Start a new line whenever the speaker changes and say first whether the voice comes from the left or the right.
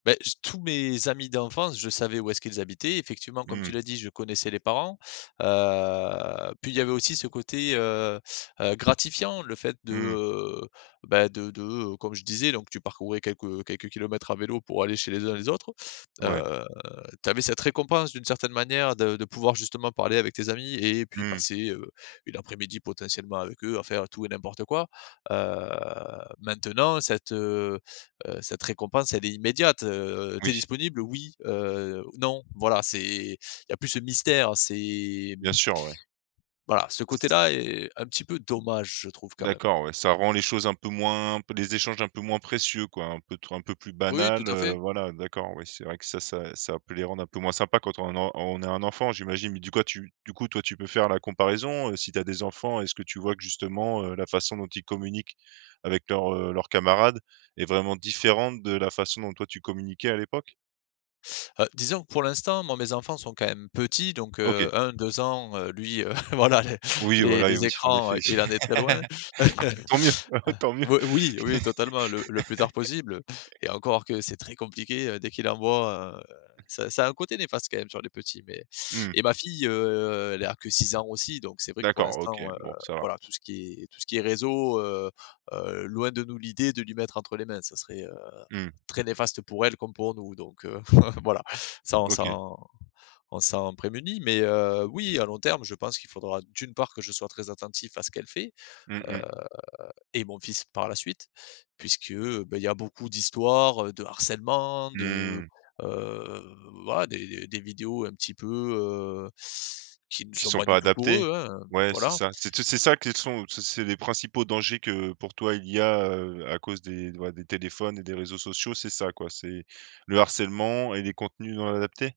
left: Beh j tous mes amis d'enfance, je savais où est-ce qu'ils habitaient. Effectivement comme tu
right: Mmh.
left: l'as dit, je connaissais les parents, heu, puis il y avait aussi ce côté, heu heu, gratifiant. Le fait de,
right: Mmh.
left: heu, bah, de de, heu, comme je disais donc tu parcourais quelques, heu, quelques kilomètres à vélo pour aller chez les uns, les autres.
right: Ouais.
left: Heu, tu avais cette récompense d'une certaine manière de de pouvoir justement parler avec tes amis et puis
right: Mmh.
left: passer, heu, une après-midi potentiellement avec eux, à faire tout et n'importe quoi. Heu, maintenant cette, heu heu, cette récompense elle est immédiate. Heu, tu es
right: Oui.
left: disponible? «Oui», heu, «non» voilà c'est il y a plus ce mystère, heu, c'est
right: Bien sûr, ouais.
left: voilà ce côté-là est un petit peu dommage je trouve quand même.
right: D'accord, ouais, ça rend les choses un peu moins peu les échanges un peu moins précieux quoi, un peu trop un peu plus
left: Oui, tout
right: banals
left: à
right: heu,
left: fait.
right: voilà. D'accord, oui c'est vrai que ça ça, ça peut les rendre un peu moins sympa quand on a en on a un enfant j'imagine. Mais du quoi tu du coup, toi tu peux faire la comparaison, heu, si tu as des enfants. Est-ce que tu vois que justement, heu, la façon dont ils communiquent avec leurs, heu, leurs camarades est vraiment différente de la façon dont toi tu communiquais à l'époque?
left: Heu, disons que pour l'instant, moi mes enfants sont quand même petits donc heu,
right: OK.
left: 1-2 ans, lui, heu, voilà les
right: Oui,
left: les
right: voilà, et
left: les
right: oui en
left: écrans,
right: effet.
left: heu, il en est très loin.
right: Tant mieux, bah ouais tant mieux.
left: Heu, oui, oui, oui totalement, le le plus tard possible. Et encore que c'est très compliqué, heu, dès qu'il en voit, heu, ça ça a un côté néfaste quand même, sur les petits mais
right: Mmh.
left: et ma fille, heu, elle a que 6 ans aussi, donc c'est vrai que pour
right: D'accord OK,
left: l'instant, heu,
right: bon ça va.
left: voilà tout ce qui est tout ce qui est réseau, heu heu, loin de nous l'idée de lui mettre entre les mains. Ça serait, heu,
right: Mmh.
left: très néfaste pour elle comme pour nous. Donc heu, voilà s'en
right: OK.
left: s'en on s'en prémunit. Mais heu, oui à long terme, je pense qu'il faudra d'une part que je sois très attentif à ce qu'elle fait.
right: Mmh
left: Heu
right: mh.
left: et mon fils par la suite, puisque, bah, il y a beaucoup d'histoires, heu, de harcèlement, de
right: Mmh.
left: heu, voilà, des des des vidéos un petit peu heu, qui ne
right: Qui
left: sont
right: sont
left: pas
right: pas
left: du tout pour
right: adaptés.
left: eux hein,
right: Ouais c'est
left: voilà.
right: ça. C'est tout c'est ça qu'ils sont c'est c'est les principaux dangers que pour toi il y a, heu, à cause des, ouais, des téléphones et des réseaux sociaux, c'est ça quoi. C'est le harcèlement et les contenus non adaptés?